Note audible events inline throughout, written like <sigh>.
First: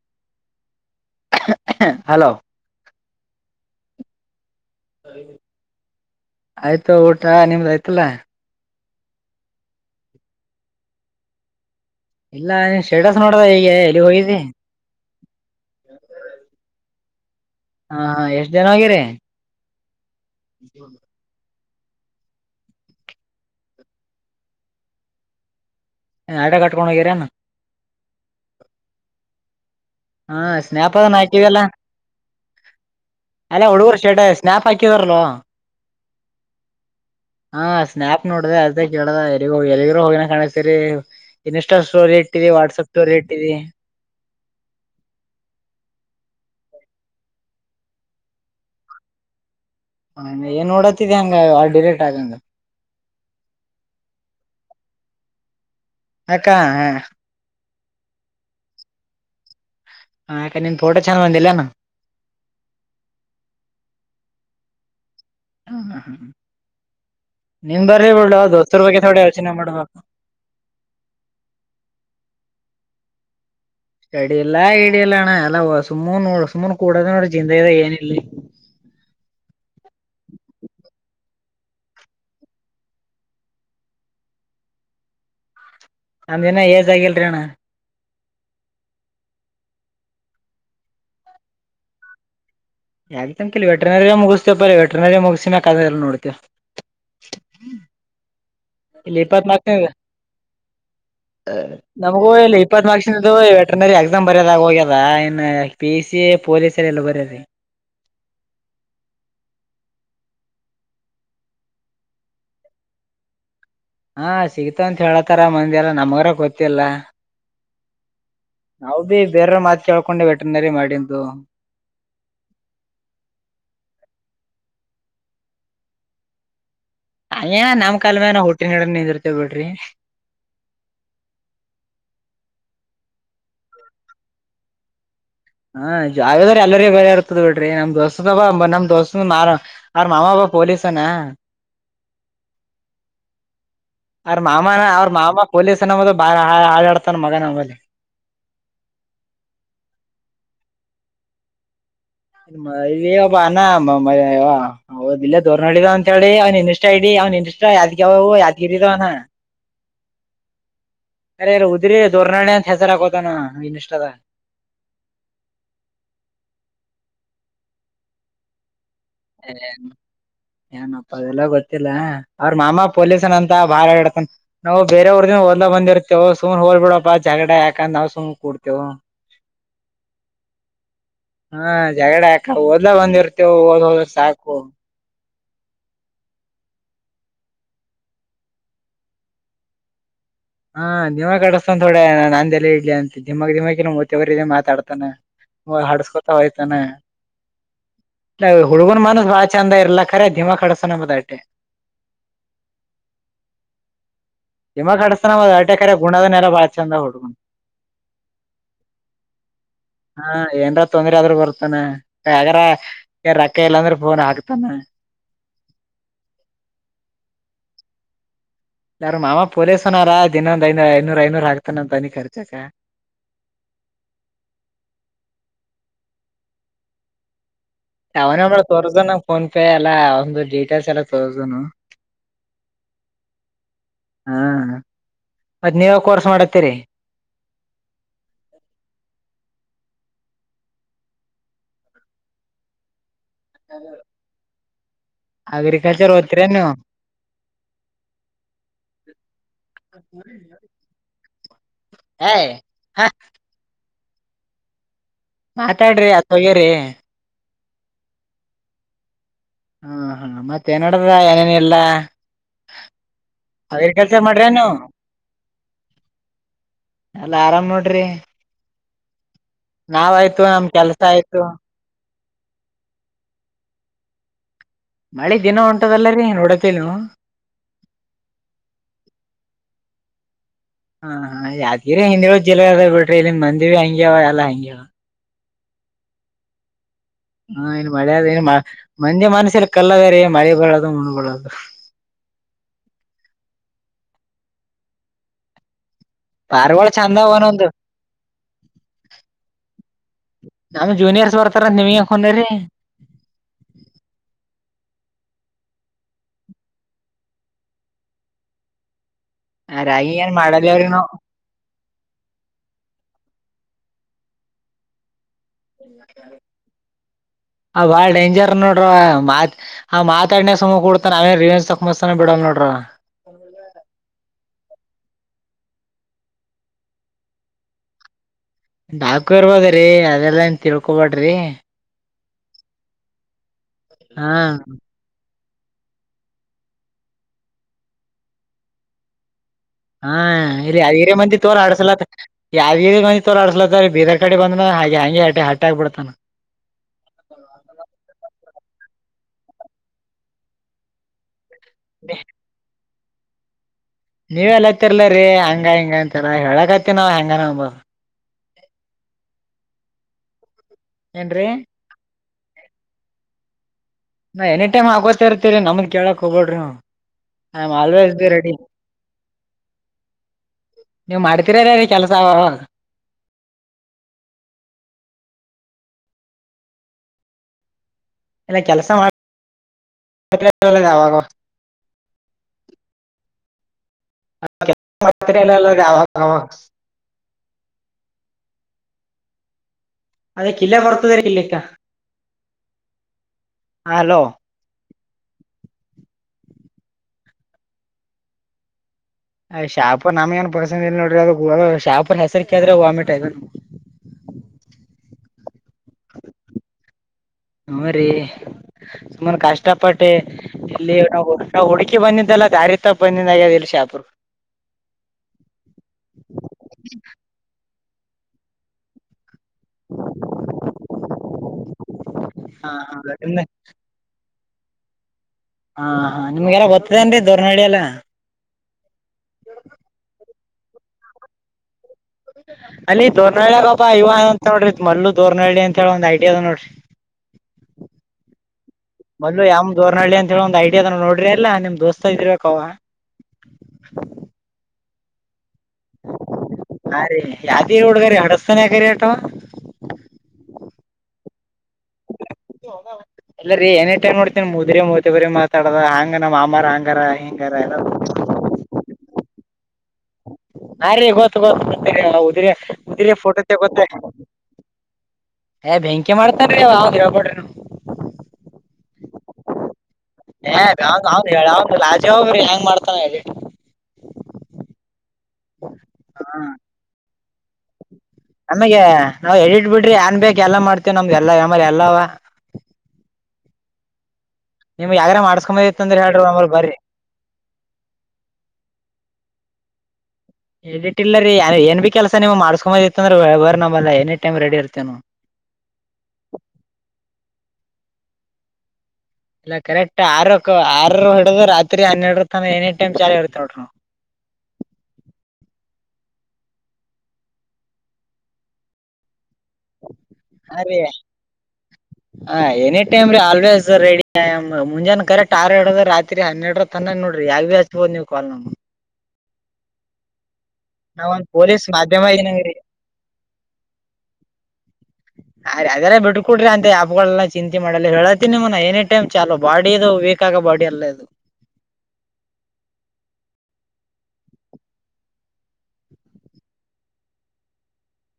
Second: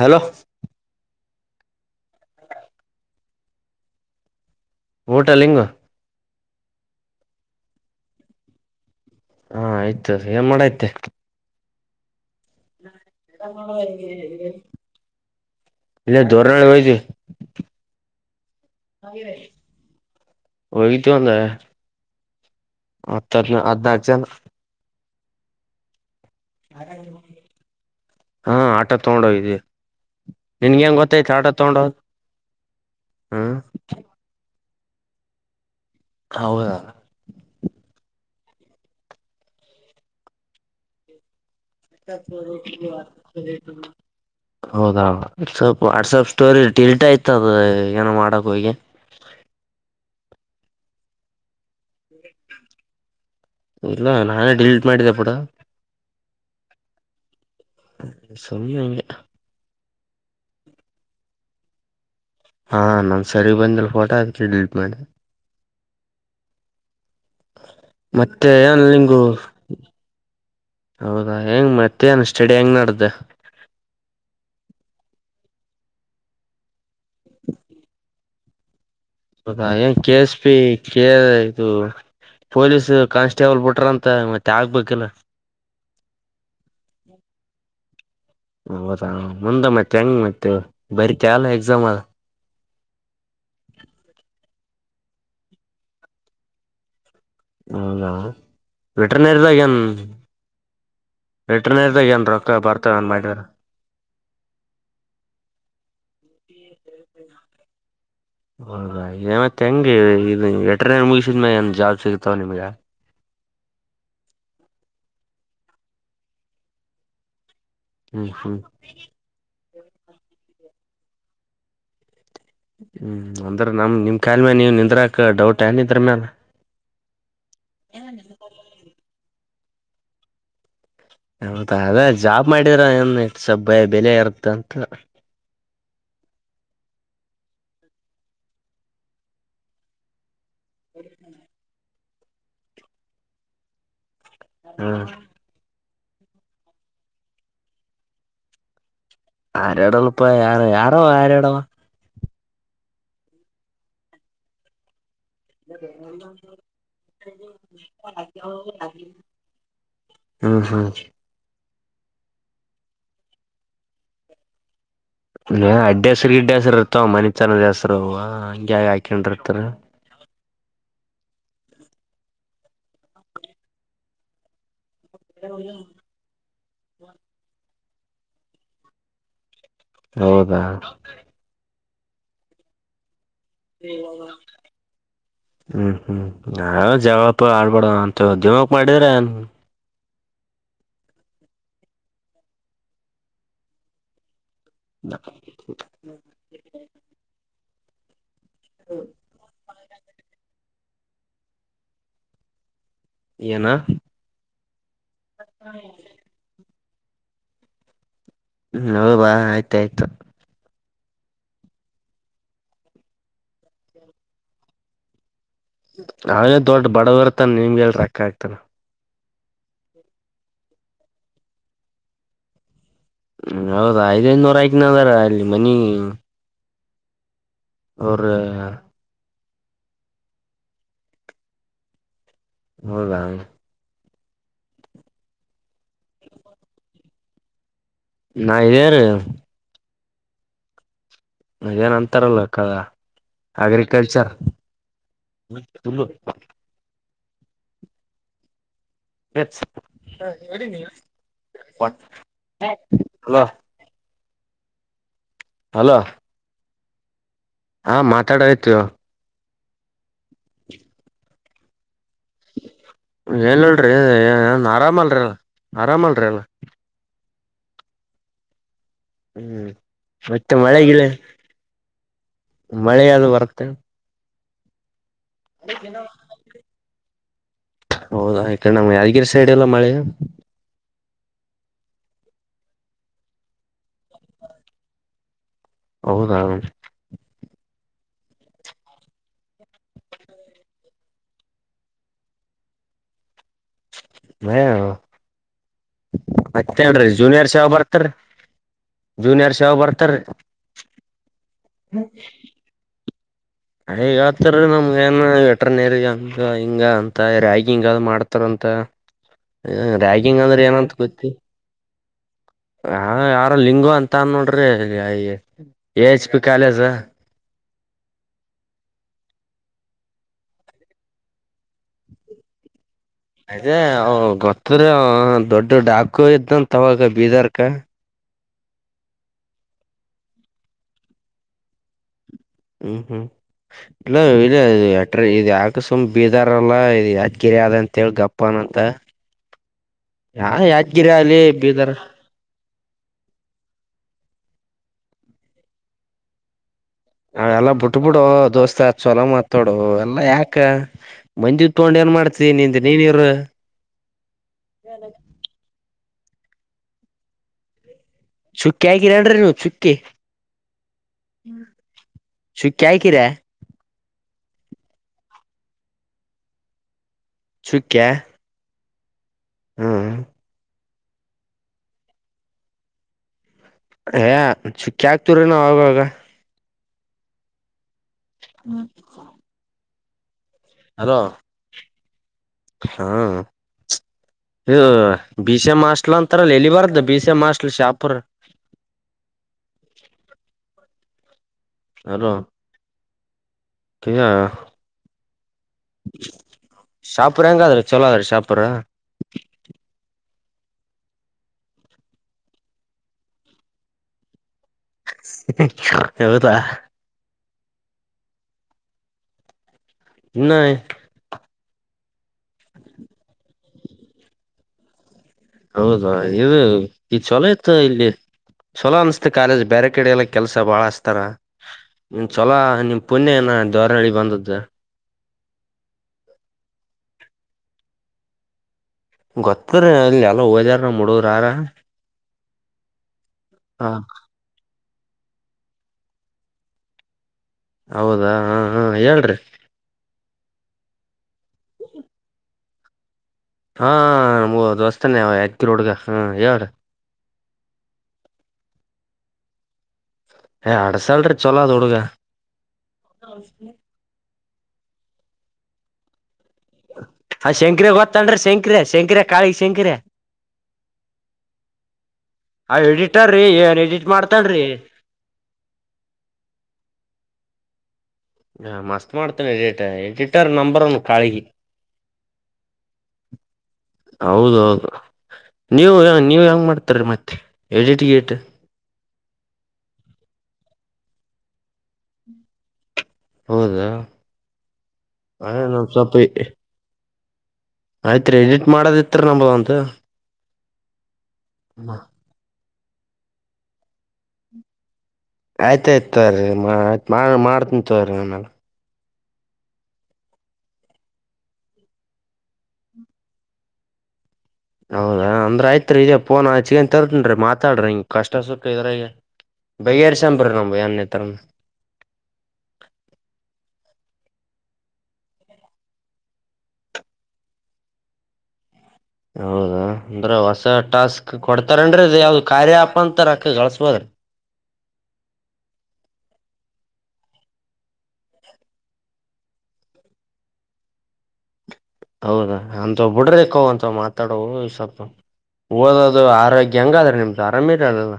hello hello ಊಟಲಿಿಂಗ ಆಯ್ತು ಊಟ ನಿಮ್ದ ಆಯ್ತಲ್ಲ ಹಾ ಆಯ್ತು ಏನ್ ಮಾಡೈ್ತೆ ಇಲ್ಲ ನೀನ್ ಶೇಡಸ್ ನೋಡಿದೆ ಈಗೆ ಎಲ್ಲಿ ಹೋಗಿದ್ದಿ ಎ ಧೋರಣರಣ ಕಾಯತಿ ಹಾ ಹಾ ಎಷ್ಟ್ ಜನ ಆಗಿರಿ ಹ ತ ಹಂದ ಹತ್ತ ಹದನ ಹದ್ನಾಾಕು ಜನ ಆಐಡಾ ಕಟ್ಕೊಂಡು ಹೋಗಿರಾನ ಹಾ ಆಟ ತಗೊಂಡೋಗದೆ ಹಾ ಸ್ನಾಪ ಅ ಹಾಕಿದೆಲ್ಲ ಹ್ಮ್ ಅಲ್ಲ ಹುಡುಗರು ವರ್ಷ ಸ್ನಾಪ ಹಾಕ ತರಲೋ ಹೌದಾ ಹಾ ಸ್ನಾಯಪ್ ನೋಡ್ದ ಅದ ಕೇಳದ ಎರಿಗ ಎಲ್ಲಿಗ್ರರು ಹೋಗಿನ ಕಾಣಿಸ್ತರಿ ರೇಟ್ ಇದೆ ವಾಟ್ಸಪ್ ಟೋರಿ ಇಟಿದಿ ಹೌದಾ ವಾಟ್ಸಪ್ ಸ್ಟೋರಿ ಡೀಲ್ಟ್ ಆಯ್ತು ಇರ್ತದ ಏನೋ ಮಾಡಕ್ ಹೋಗಿ ಹ ಏನ್ ನೋಡತಿದಿ ಹಂಗ ಡಿರೆಕ್ಟ್ ಆಗಂಗ ಇಲ್ಲ ನಾನೇ ಡಿಲೀಟ್ ಮಾಡಿದ್ದೆ ಪೂಡ ಹಕ್ಕಾ ಹ ಹ ಸುಮ್ಮಾಂಗ ಹಕ ನೀನ್ ಫೋಟೋ ಚೆಂದ ಬಂದಿಲ್ಲಾನು ಹಾ ನಮ್ ಸರಿ ಬಂದಿಲ್ಲ ಫೋಟೋ ಹಾದಿಕೆ ಡಿಲೀಟ್ ಮಾಡೆ ಹ್ಮ್ ಹ್ಮ ಹ್ಮ್ ನಿನ್ ಬರ ಹೇಬಳ್ಳ ಮತ್ತೆ ಅ ದ ಏನ್ ಬಗ್ಗೆ ದೋಸ್ತರ ಲಿಂಗು ಬಗ್ಗೆ ಯೋಚನೆ ಮಾಡುಬೇಕ್ ಹೌದಾ ಹೆಂಗ್ ಮತ್ತೆನ್ ಸ್ಟಡಿ ಹೆಂಗ್ ನಡ್ದ ಸಡಿಲ್ಲಾ ಇಡಿಯಲ್ಲ ಅಣ್ಣ ಎಲ್ಲ ಸುಮ ಸುಮನ್ ಕೂಡೋದ ನೋಡ ಜಿಂದೆ ಇದೆ ಏನ ಇಲ್ಲಿ ಹೌದ ಏನ್ ಕೆಸ್ ಪಿ ಕೆ ಇದು ಪೊಲೀಸ್ ಕಾನ್ಸ್ಟೇಬಲ್ ಬಿಟ್ರ ಅಂತ ಮತ್ತೆ ಆಗ್ಬೇಕಿಲ್ಲ ನಂದ್ ಏಜ್ ಆಗಿಲ್ರಿಣ್ಣ ಹೌದಾ ಮುಂದೆ ಮತ್ತೆ ಹೆಂಗ ಮತ್ತೆ ಬರಿತಲ್ ಎಕ್ಸಾಮ್ ಅಲ್ <unintelligible> ಹೌದಾ ಇಲ್ಲಿ ಇಪ್ಪತ್ ವಿಟ್ರೆಗೇನೆಮ್ ಮಾರ್ಕ್ಸ್ ನಮಗೂ ಇಲ್ಲಿ ಇಪ್ಪತ್ ನಕ್ಷನದು ವೆಟನರಿ ಎಕ್ಸಾಮ್ ಬರ್ಯೋದಾಗ ಹೋಗ್ಯದ ಇನ್ ಪಿ ಸಿ ಪೊಲೀಸರ ಎಲ್ಲೋಗರೆ ರೀ ಹೌದಾ ಏ ಮತ್ತ ಹೆಂಗೆ ಎಟರ್ನ ಮುಗಸಿದ್ಮ್ಯ ಏನ್ ಜಾಬ್ ಸಿಗತಾವ ನಿಮ್ಗ <inaudible> ಹಾ ಸಿಗತ ಅಂತ ಹೇಳತಾರ ಮಂದಿ ಎಲ್ಲ ನಮ್ಗರ ಗೊತ್ತಿಲ್ಲ ಹ್ಮ್ ಹ್ಮ್ ನಾವು ಬಿ ಬೇರೆ ಮಾತ ಕೇಳ್ಕೊಂಡು ವೆಟನರಿ ಮಾಡಿದ್ದು ಹ್ಮ್ ಅಂದ್ರೆ ನಮ್ ನಿಮ್ ಕಾಯಲ್ ಮೇಲೆ ನೀವ್ ನಿದ್ರಾಕ ಡೌಟ್ ಏನಿದ್ರ ಮ್ಯಾಲ ಹಯ ನಮ್ ಕಲ್ ಮೇ ನ ಹುಟ್ಟಿ ನಡ ನಿಂದಿರ್ತೇವೆ ಬಿಡ್ರಿ ಹೌದಾ ಅದ ಜಾಬ್ ಮಾಡಿದ್ರ ಏನ್ ಸಬ ಬೆಲೆ ಇರುತ್ತಂತ ಹಾ ಜದ್ರ ಎಲ್ಲರಿ ಬರ ಇರ್ತದ ಬಿಡ್ರಿ ನಮ್ ದೋಸ್ತ ನಮ್ ದೋಸ್ತ್ರ ಮಾಮಬ್ಬ ಪೊಲೀಸನಾ ಯ ಮಾಮಾ ಹ್ಮ್ ಅವರ್ ಮಾಮಾ ಪೋಲಿಸ್ ಕ್ಷ ಬಳ ಆರಡಡ್ತಾನ ಮಗ ನಮ್ಮಲಿ ಆರಡಳಪ್ಪ ಯಾರ ಯಾರಾವ ಯಾರಡಾವ ಇಲ್ಲಿ ಒಬ್ಬ ಅನ ಮ ಇಲ್ಲೇ ದೂರ್ ನೋಡಿದಾವ ಅಂತ ಹೇಳಿ ಅವನ್ ಇನ್ ಇಷ್ಟ ಇಡಿ ಅವ್ನ್ ಇನ್ ಇಷ್ಟ ಯಾದ್ಗ್ಯ ಅವವು ಯಾದ್ಗಿರ ಇದಿದಾವನ ಹ್ಮ ಹಾ ಇದ್ರೆ ದೋರ್ನಾಳೆ ಅಂತ ಹೆಸರುಾಕೋತಾನ ಇನ್ಷ್ಟದ ಇ ಅಡ್ಡೆ ಹೆಸ್ರರಿಗೆಡ್ ಹೆಸ್ರು ಇತವ ಮನಿ ಚಂದ ದ ಹೆಸರು ಹ ಆವ ಏನ್ಪ ಎಲ್ಲ ಗೋ ಗೊತ್ತಿಲ್ಲ ಅವ್ರ ಮಾಮಾ ಪೊಲೀಸನ್ ಅಂತ ಬಾಡತನ್ ನಾ ಬೇರೆವಊದನ್ ಹಓದ್ ಬಂದಿರ್ತೇವೆ ಸುಮನೆ ಹದ್ ಬಿಡಪ್ಪ ಜಗಡ ಯಾಕಂದ್ ನಾವು ಸುಮ್ ಕೂಡ್ತೇವು ಹೌದಾ ಹಾ ಜಗಡ ಯಾಕ ಓದ್ಲ ಬಂದಿರ್ತೇವು ಓದ್ ಹೋದ ಸಾಕು ಹ್ಮ್ ಹ್ಮ್ ನಾ ಜಗಳ ಪಾಗ್ಲ ಆಡ್ಬಡ ಅಂತ ಜ್ಯೋಕ್ ಮಾಡಿದ್ರ <unintelligible> ಮಾತಾಡ್ತಾನ ಹಡ್ಸ್ಕೊತ ಹೋಯ್ತಾನ ಹುಡ್ಗನ್ ಮನಸ ಬಾಳ ಚಂದ ಇರ್ಲ ಖರೆ ಧಿಮಾ ಕಡಸೋಣಂಬುದಟೆ ಏನಾ ನಿಮಾಗ ಕಡಿಸತಾನ ಅಟೆಕರೆ ಗುಣದ ನೆಲ್ಲ ಬಾ ಚಂದ ಅವು ಹೌದ ಆಯ್ತಾಯಯ್ತು ಹಾ ಏನ್ರ ತೊಂದ್ರೆ ಆದ್ರರು ಬರ್ತಾನಗಾರ ರೊಕ್ಕ ಇಲ್ಲಾಂದ್ರೆ ಫೋನ್ ಹಾಕ್ತಾನ ಅವೇ ದೊಡ್ಡ ಬಡವರ್ತಾನ ನಿಮ್ಗೆ ಎಲ್ ರೊಕ್ಕ ಆಗ್ತಾನ ಯಾರು ಮಾಮ ಪೋಲೀಸನಾರ ದಿನೊಂದ್ ಐನ ಐನೂರ ಐನೂರು ಹಾಕ್ತಾನ ಅಂತನಿಖರ್ಚಿಗ ಹ್ಮ ಹೌದಾ ಐದ್ೈದನೂರ ಆಯ್ತನದಾರ ಅಲ್ಲಿ ಮನಿ <unintelligible> ಅವ್ರ ಅವನಳ ತೋರ್್ದ ನಂಗ ಫೋನ್ ಪೇ ಎಲ್ಲಾ ಒಂದು ಡೀಟೇಲ್ಸ್ ಎಲ್ಲ ತೋರ್್ದನು <unintelligible> ಹೌದಾ ಹಾ ಮತ್ತ ನೀವ ಕೋರ್ಸ್ ಮಾಡತ್ತೀರಿ ನಾ ಇದಾರ ಮಜೇನ ಅಂತಾರಲ್ಲ ಕ ಅಗ್ರಿಕಲ್ಚರ್ ಅಗ್ರಿಕಲ್ಚರ್ ಒತ್ರೀ ನೀವು ವ ಏಯ್ <inaudible> ಮಾತಾಡ್ರಿ ಅತ್ ಹೋಗ್ಯರಿ ಹಾ ಮಾತಾಡಾಯಯ್ತು ಹಾ ಹಾ ಮತ್ತೆ ನಡ್ರ ಏನೇನ್ ಎಲ್ಲಾ ಏನ್ ಮಾಡ್ರಿ ಹೇಳ್ರಿಏಏನ್ ನೀವು ಆರಾಮಲ್ರಿ ಅಲ್ ಆರಾಮಲ್ರಿ ಅಲ್ <unintelligible> ಎಲ್ಲ ಆರಾಮ್ ನೋಡ್ರಿ ಹ್ಮ್ ನಾವಾಯ್ತು ಮತ್ತೆ ನಮ್ ಮಳೆ ಕೆಲ್ಸ ಗಿಳೆ ಆಯ್ತು ಮಳೆ ಯಾಲ್ಲಿ ಬರುತ್ತೆ ಮಳೆ ದಿನ ಉಂಟದಲ್ಲರೀ ನೋಡತ್ತೇ ನೀ ಹೌದಾ ಈ ಕಡೆ ನಮ್ ಯಾದಗಿರಿ ಸೈಡ್ ಇಲ್ಲ ಮಳೆ ಹಾ ಹ ಯ್ಗಿರಿ ಹಿಂದಿಳ ಜಿಲ್ಲ ಅದ ಬಿಟ್ರಿ ಇಲ್ಲಿಂದ ಮಂದಿ ಭ ಹಂಗ್ಯವ ಎಲ್ಲಾ ಹಂಗ್ಯವ ಹೌದಾ ಹಾ ಇನ್ ಮಳೆದು ಇನ್ ಮಂಜೆ ಮನಸಲ್ಲಿ ಕಲ್ಲದ ರ ಮಳೆ ಬಳದು ಮುಣಬಳದು ಮ <inaudible> ಮತ್ತ ಪಾರ್ಗಳು ಹೇಳ್ರಿ ಚಂದ ಜೂನಿಯರ್ ಸಾವ ಅವನೊಂದು ಬರ್ತರಿ ಜೂನಿಯರ್ ಶವಾ ಬರ್ತ ನಮ್ ಜೂನಿಯರ್ಸ್ ಬರ್ತಾರಂತ ನಿಮ್ಗೆ ಯಾಕ್ ಖುನರಿ ಹ ಈಗ ಆತರೀ ನಮ್ಗ ಏನ್ ವೆಟ್ರನೇರಿ ಅಂತ ಹಿಂಗ ಅಂತ ರ್ಯಾಗಿಿಂಗ್ ಅ ಮಾಡ್ತಾರಂತ ರಾಗಿ ಏನ್ ರ್ಯಾಗಿಂಗ್ ಅಂದ್ರೆ ಮಾಡಲ್ವ್ರಿ ಏನಂತ ನಾವ್ ಗೊತ್ತ ಹ ಯಾರ ಲಿಂಗು ಅಂತ ನೋಡ್ರಿ ಎ ಹೆಚ್ ಪಿ ಕಾಲೇಜ ಆ ಬಾಳ್ ಡೇಂಜರ್ ನೋಡ್ರ ಮಾತ್ ಆ ಮಾತಾಡನ ಸುಮ ಕೂಡ್ತಾನ ಅವೇನ್ ರಿವೇಜ್ ತಕಮ್ತಾನ ಬಿಡಲ್ ನೋಡ್ರ <unintelligible> ಅಯದ ಹ ಗೊತ್ತ <unintelligible> ಹ ದೊಡ್ಡ ಡಾಕು ಇದಂತತ್ ಅವಾಗ ಬೀದಾರ್ಕ ಡಾಕು ಇರ್ಬೋದ್ರೀ ಅದೆಲ್ಲಾ ಏನ್ ತಿಳ್ಕೊಬೇಡ್ರಿ ಹ್ಮ್ ಹ್ಮ್ ಇಲ್ಲ ಹಾ ಇಲ್ಲ ಅ <unintelligible> ಇ ಯಾಕ ಸುಮ ಬೀದಾರಲ್ಲ ಇ ಯದ ಗಿರಿ ಅದ ಅಂತೇಳಿ ಗಪ್ಪನಂತ ಹಾ ಯಾ ಇಲ್ಲಿ ಅಿರ ಯಾದಗಿರಿ ಮಂದಿ ಅಲ್ಲಿ ತೋರ ಬೀದರ್ ಆಡ್ಸಲತ್ತ <unintelligible> ಯಾವ ಮಂದಿ ತೋರಾಡ್ಸ್ಲತ್ತ ಬೀದರ್ ಕಡೆ ಬಂದನ ಹಾಗೆ ಹಗೆ ಹಟ್ಟೆ ಆಗ್ಬಿಡ್ತಾನ <unintelligible> ಅವ ಎಲ್ಲ ಬಿಟ್ ಬಿಿಡು ದೋಸ್ತ ಚಛಲೋ ಮಾತ್ೋಡು ಎಲ್ಲಾ ಯಾಕ ಮಂದಿ ತಕೊಂಡ್ ಏನ್ ಮಾಡ್ತೀ ನಿಂದು ನೀನ್ ಇರು ನೀವ್ ಎಲ್ಲತಿರ್ಲರಿ ಹಂಗ ಹಿಂಗ ಅಂತರ ಹೇಳಕ್ತಿ ನಾವ್ ಹೆಂಗನ ಅ <unintelligible> ಚುಕ್ಕಿ ಆಗಿರಡ್ರಿನು ಸುಕ್ಕಿ ಏನ್ರೀ ಶುಕ್ಕ್ಯಾಯ ಕರೇ <unintelligible> ನಾ ಎನಿ ಟೈಮ್ ಆಗೋತ ಇರ್ತರಿ ನಮ್ದ ಕೇಳಕ್ ಹೋಗಬೋಡ್ರಿ ಐಮ್ ಚುಕ್ಕ್ಯಾ ಆಲ್ವೇಸ್ ಬಿ ರೆಡಿ ಹ್ಮ್ ನೀವವು್ ಮಾಡ್ತೀರಾರೀ ಕೆಲ್ ಏ ಚುಖಿ ಆಕ್ತಿವ್ರಿ ನಾವ ಆಾಗಾಗ <unintelligible> ಹ್ಮ್ ಎಲ್ಲ ಜಾವಾಗ <unintelligible> ಹ್ಮ ಹ ಬಸ ಮಾಸ್ಲ ಅಂತಾರಲ್ಲ ಎಲ್ಲಿ ಬಾರ್ದ ಬಸ <unintelligible> ಮಾಡಸ್ಲ್ ಶಪರ ಅದೇ ಕಿಲ್ಲ ಪರತದರ ಕಿಲ್ಲಕ್ಕಾ ಹಲೋ ಕ ಯ ಹಲೋ ಶಾಪರ್ ಹೆಂಗಾದ್ರಿ ಚಲೋ ಅದ್ರೀ ಶಾಪರ್ ಸ ನೋಡ್ರಿ ಅ ಶಾಪರ್ ಹೆಸರಿಕೆ ಆದ್ರೆ ವಾಮಿಟ್ ಆಯತ ಎವತ ಹೂ್ರರಿ ಸುಮಾನ ಕಷ್ಟಪಟ್ಟೆ ಇನ್ನ ಇಲ್ಲಿಟ ಹುಡು ಅಿ ಬಂದಿದ್ದಲ್ಲ ದಾರಿ ತಪ್ಪ ಬಂದಾಗ್ಯದ ಇಲ್ ಶಾಪರು ಹೌದಾ ಇದು ಈ ಚಛೊಲೋ ಇತ್ತು ಇಲ್ಲಿ ಚೊಲೋ ಅನ್ತ ಕಾಲೇಜ್ ಬೇರೆ ಕಡೆ ಎಲ್ಲ ಕೆಲ್ಸ ಬಾಳ ಅತಾರ ನಿ್ ಚೊಲ ಹಾ ಹಾ ನಿಮ್ ಪುಣ್ಯ ನಿಮ್ದ ಏನ ದವರ್ಳ್ಳಿ ಬಂದದ್ದ ಹಾ ಹಾ ನಿಮ್ಗೆಲ್ಲ ಗೊತ್ತದೇನ್ರಿ ದೋರ್ನಡಿಿ ಎಲ್ಲ ಗೊತ್ತರಿೀ ಅಲ್ಲಿ ಎಲ್ಲ ಹೋದಾರ ಮೂಡೋ್ರಾರ ಅಲ್ಲಿ ದೊಳಾಗಬಾ ಇವಂತ ನೋಡ್ರಿ ಮಲ್ಲು ದೋರ್ ನೋಿ ಅಂತ ಹೇಳಿ ಒಂದು ಐಡಿಯಾ ಅದ ನೋಡ್ರಿ ಹೌದಾ ಹ ಹ ಹೇಳ್ರಿ ಮಲ್ಲಲು ಯಮ ೋರಣ ಒಂದು ಐಡಿಯಾಾದ ನೋಡ್ರಿ ಅಲ್ಲಾ ನಿಮ್ ದೋಸ್ತ ಇದ ಇರ್ಬೇಕ ಅವ ಹಾ ನಮಗೂ ದೋಸ್ತಾನೆ ಹ ರೀ ಯಾವ್ದಿ ಹುಡ್ಗರಿೀ ಅಡಸ್ತಾನ ಯಾಕರಿೀ ಅಟ ಹ್ಡಸಾಲ್ರ ಎಲ್ಲರಿೀ ಏನೇಟೈ್ ನೋಡ್ ಮುದ್ರ ಮ ಬರಿ ಮಾತಾಡ ಹಂಗ ನಮ್ಮ ಮಾಮಾರ್ಂಗ ಹ ಶಂಕರ ಗೊತ್ತಂಡ್ರೆ ಶಂಕರ ಶಂಕರ ಕಾಳಿ ಶಂಕರ ಹಾ ರೀ ಗೊ ಗೊ ಉುದು್ರ ಆ ಉುದುಿರ ಎಡಿಟರ್ ಫೋಟೋ ರೀ ಏನ್ ತಗೋತ್ತೇ ಎಡಿಟ್ ಮಾಡ್ತನ್ರಿ ಏ ಬೆಂಕಿ ಮಾಡ್ತಾರ ಹಾ ಮಸ್ತ್ ಮಾಡ್ತೇನೆ ಎಡಿಟರ್ ಎಡಿಟರ್ ನೀವು ಏ ನಂಬರ್ ಒನ್ ಅವ್ನ್ ಅವ್ನ್ ಕಾಳಗಿ ಹೇಳ ಅವ್ನ್ ಲಾಜಿ ಹೋಗ್ರಿ ಹೆಂಗ್ ಮಾಡ್ತಾನ ಎಡಿಟ್ ಹೌದೌದು ನೀವು ನೀವ್ ಹೆಂಗ ಮಾಡ್ತಾರೀ ಮತ್ತೆ ಎ ನಮಗೆ ನಾವ್ ಎಟ್ ಬಿಡ್ರಿ ಏನ್ ಬೇಕ ಎಲ್ಲಾ ಮಾಡ್ತೇವ ನಮ್್ದ ಎಲ್ಲಾ ಆಮಲೆ ಎಲ್ಲಾವ ಹೌದಾ ನಿಮ್ ಯಗಾರ ಮಾಡ್ಸ್ಕೊಂಬದಿತ್ತ ಅಂದ್ರೆ ಹೇಳ್ರಿ ಒ್ರ ಬರರಿ ಆಯ್ತ್ರಿೀ ಎಡಿಟ್ ಮಾಡೋದಿತ್ರ ನಂಬ ಅಂತ ಹೇಳಿಟ್ಟಿಲ್ಲ ರೀ ಏನ್ ಭ ಕೆಲಸ ನಿಮ್ಮ್ ಮಾಡ್ಸ್ಕೊಂಬದಿತಿ ಅಂದ್ರ ಬ ನಂಬಲ್ಲ ಎನ ಟೈಮ್ ರೆಡಿ ಇರ್ತೇವವು ಆಯ್ತಾಯಯ್ತು ತ್ರಿ ಆಯ್ತ್ ಮಾಡ್ತನ ತವ್ರಿ ನಮ್ಮೆಲ್ಲ ಇಲ್ಲ ಕರೆಕ್ಟ್ ಆರಕ್ಕ ಆರ್ ಹಿಡ್ದ್ ರಾತ್ರಿ ಹನ್ನೆರಡರ ತ ಎನಿ ಟೈಮ್ ಚಾಲ ಇರ್ತ ನೋಡ್ರರು ಹೌದಾ ಅಂದ್ರ ಆಯ್ತ್ ಇದ ಪಫೋನ್ ಚಗನ್ ತರ್ತನಮಾತಾಡ್ರಿ ಹಿಂಗ ಕಷ್ಟ ಸುಖ ಇದ್ರ ಈಗ ಅ ಹ ಎನಿ ಟೈಮ ರ ಆಲ್ವಸ್ ರೆಡಿ ಮುಂಜಾನೆ ಕರೆಕ್ಟ್ ಆರ್ರಡ ರಾತ್ರಿ ಹನ್ನೆರಡರ ತಾನ ನೋಡ್ರರಿ ಯಾೆ ಭೀ ಹಚ್ಬೋದು ನೀವು ಕಾಲ್ ನ ಹೌದಾ ಅಂದ್ರೆ ವಸ ನಾವೊಂದ್ ಟಾಸ್ಕ್ ಪೊಲೀಸ್ ಕೊಡ್ತಾರನ್ರಿ ಮಾಧ್ಯಮ ಅದ ಯಾವ್ದ್ ಇದೀನಿರಿ ಕಾರ್ಯಪ ಅಂತಾರ ಅಕ ಕಳಸ್ಬೋದ್ರಿ ಅೀ ಅದೆಲ್ಲ ಬಿಟ್ಕಡ್ರಿ ಅಂತ ಯಾಪ್ಗಳೆಲ್ಲ ಚಿಂತೆ ಮಾಡಲ್ಲ ಹೇಳತನಿಮ್ಮನ ಎನಿ ಟೈಮ್ ಚಾಲು ಬಾಡಿ ಇದು ವೀಕ್ ಆಗೋ ಬಾಡಿ ಅಲ್ಲ ಇದು ಹೌದಾ ಅಂತ ಬಿಡ್ರೇಕ ಅಂತ ಮಾತಾಡೋ ಸ್ವಲ್ಪ ಓದೋದು ಆರೋಗ್ಯ ಹೆಂಗಾದ್ರ ನಿಮ್ದು ಆರಾಮ ಇರದಲ್ಲ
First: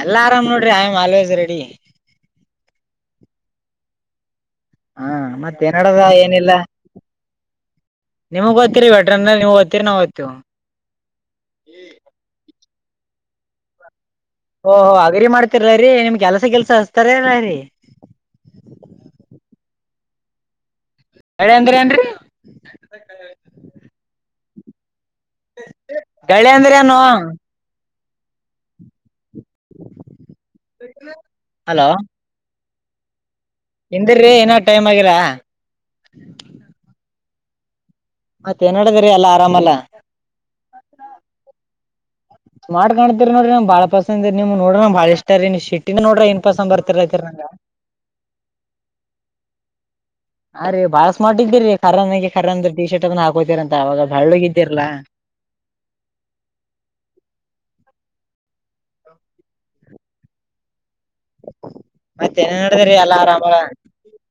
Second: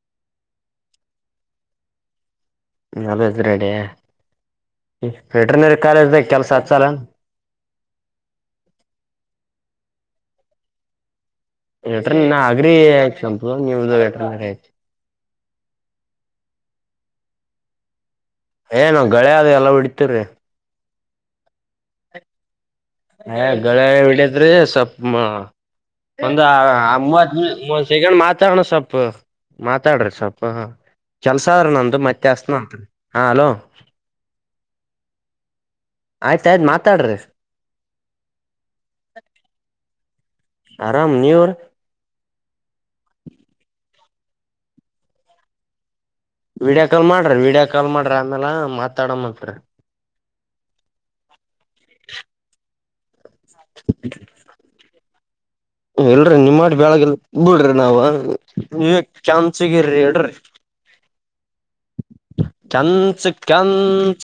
ಎಲ್ಲ ಆರಾಮ್ ನೋಡ್ರಿ ಐಮ್ ಆಲ್ವೇಸ್ ರೆಡಿ ಅದು ಹೆದ್ರಡ ಹಾ ಮತ್ತೆ ನೋಡದ ಏನಿಲ್ಲ ಹಚ್ಚಲ್ಲ ನಿಮ್ಗ್ ಗೊತ್ತೀರಿ ಬ್ಯಾಟ್ರ ನೀವು್ ಓತ್ತೀರಿ ನಾವ್ ್ತಿೀವಿ ಹೇಳಟ ಅಗ್ರಿ ಸಂಪ ನೀವು ಓಹೋ ಅಗ್ರಿ ಮಾಡ್ತರ್ರೀ ನಿಮ್ ಕೆಲ್ಸ ಕೆಲ್ಸ ಹಚ್ತಾರರರಿ ಏನು ಗಗಳಳೆ ಅ ಆದ ಎಲ್ಲ ಬಿಡ್ತಿರಿ ಗಳೇ ಅಂದ್ರ ಏನ್ರಿ ಹಗಳ ಹಡತ್ರಿ ಸ್ವಪ್ ಗಳೆ ಅಂದ್ರೆ ಏನು ಒಂದತ್ ಶಗಣ ಮಾತಾರಣ ಸಪ್ಪ ಮಾತಾಡ್ರಿ ಸ್ವಲ್ಪ ಹ ಕೆಲ್ಸ ಆದ್ರ ನಂತ ಮತ್ತಸ್ನತ್ರಿ ಹಾ ಅಲೋ ಹಿಂದಿರ್ರಿ ಏನ ಟೈಮ್ ಆಗಿರಾ ಆಯ್ತಾಯಯ್ತು ಮಾತಾಡ್ರಿ ಮತ್ತೆ ಏನಡದ್ರೀ ಅಲ್ಲಾ ಆರಾಮಲ್ಲಾ ಆರಾಮ ನೀೂರ್ ನೋಡ್ರ ನ ಬಾಳ ಪಸಂದ್ ನಿಮ ನೋಡ ಬಾಳ ಇಷ್ಟಾರ ರ ಶೀಟ್ ವೀಡಿಯೋ ಕಾಲ್ ಮಾಡ್ರಿ ವೀಡಿಯೋ ಕಾಲ್ ಮಾಡ್ರಿ ಆಮೇಲೆ ಮಾತಾಡಂತ್ರಿ ಅ ರೀ ಬಾಳ ಸ್ಮಾರ್ ಇದೀರಿ ಖರನ್ ಖರ ಅಂದ ಟಿ ಶರ್ಟ್ ಅದನ್ನ ಹಾಕೋತೀರ ಅಂತ ಅವಾಗ ಬಾಳುೋಗಿದ್ದಿರಲಾ ಇಲ್ರಿ ನಿಮ್ ಮಾಡಿ ಬೆಳಗೆಲ್ ಬಿಡ್ರಿ ನಾವವು ನೀವ ಚನ್ ಸಿಗಿರಿ ಮತ್ತೇನ್ ನಡದದ್ರಿ ಎಲ್ಲಾ ಕೆನ್ಸ ಆರಾಮ ಕನ್ಸ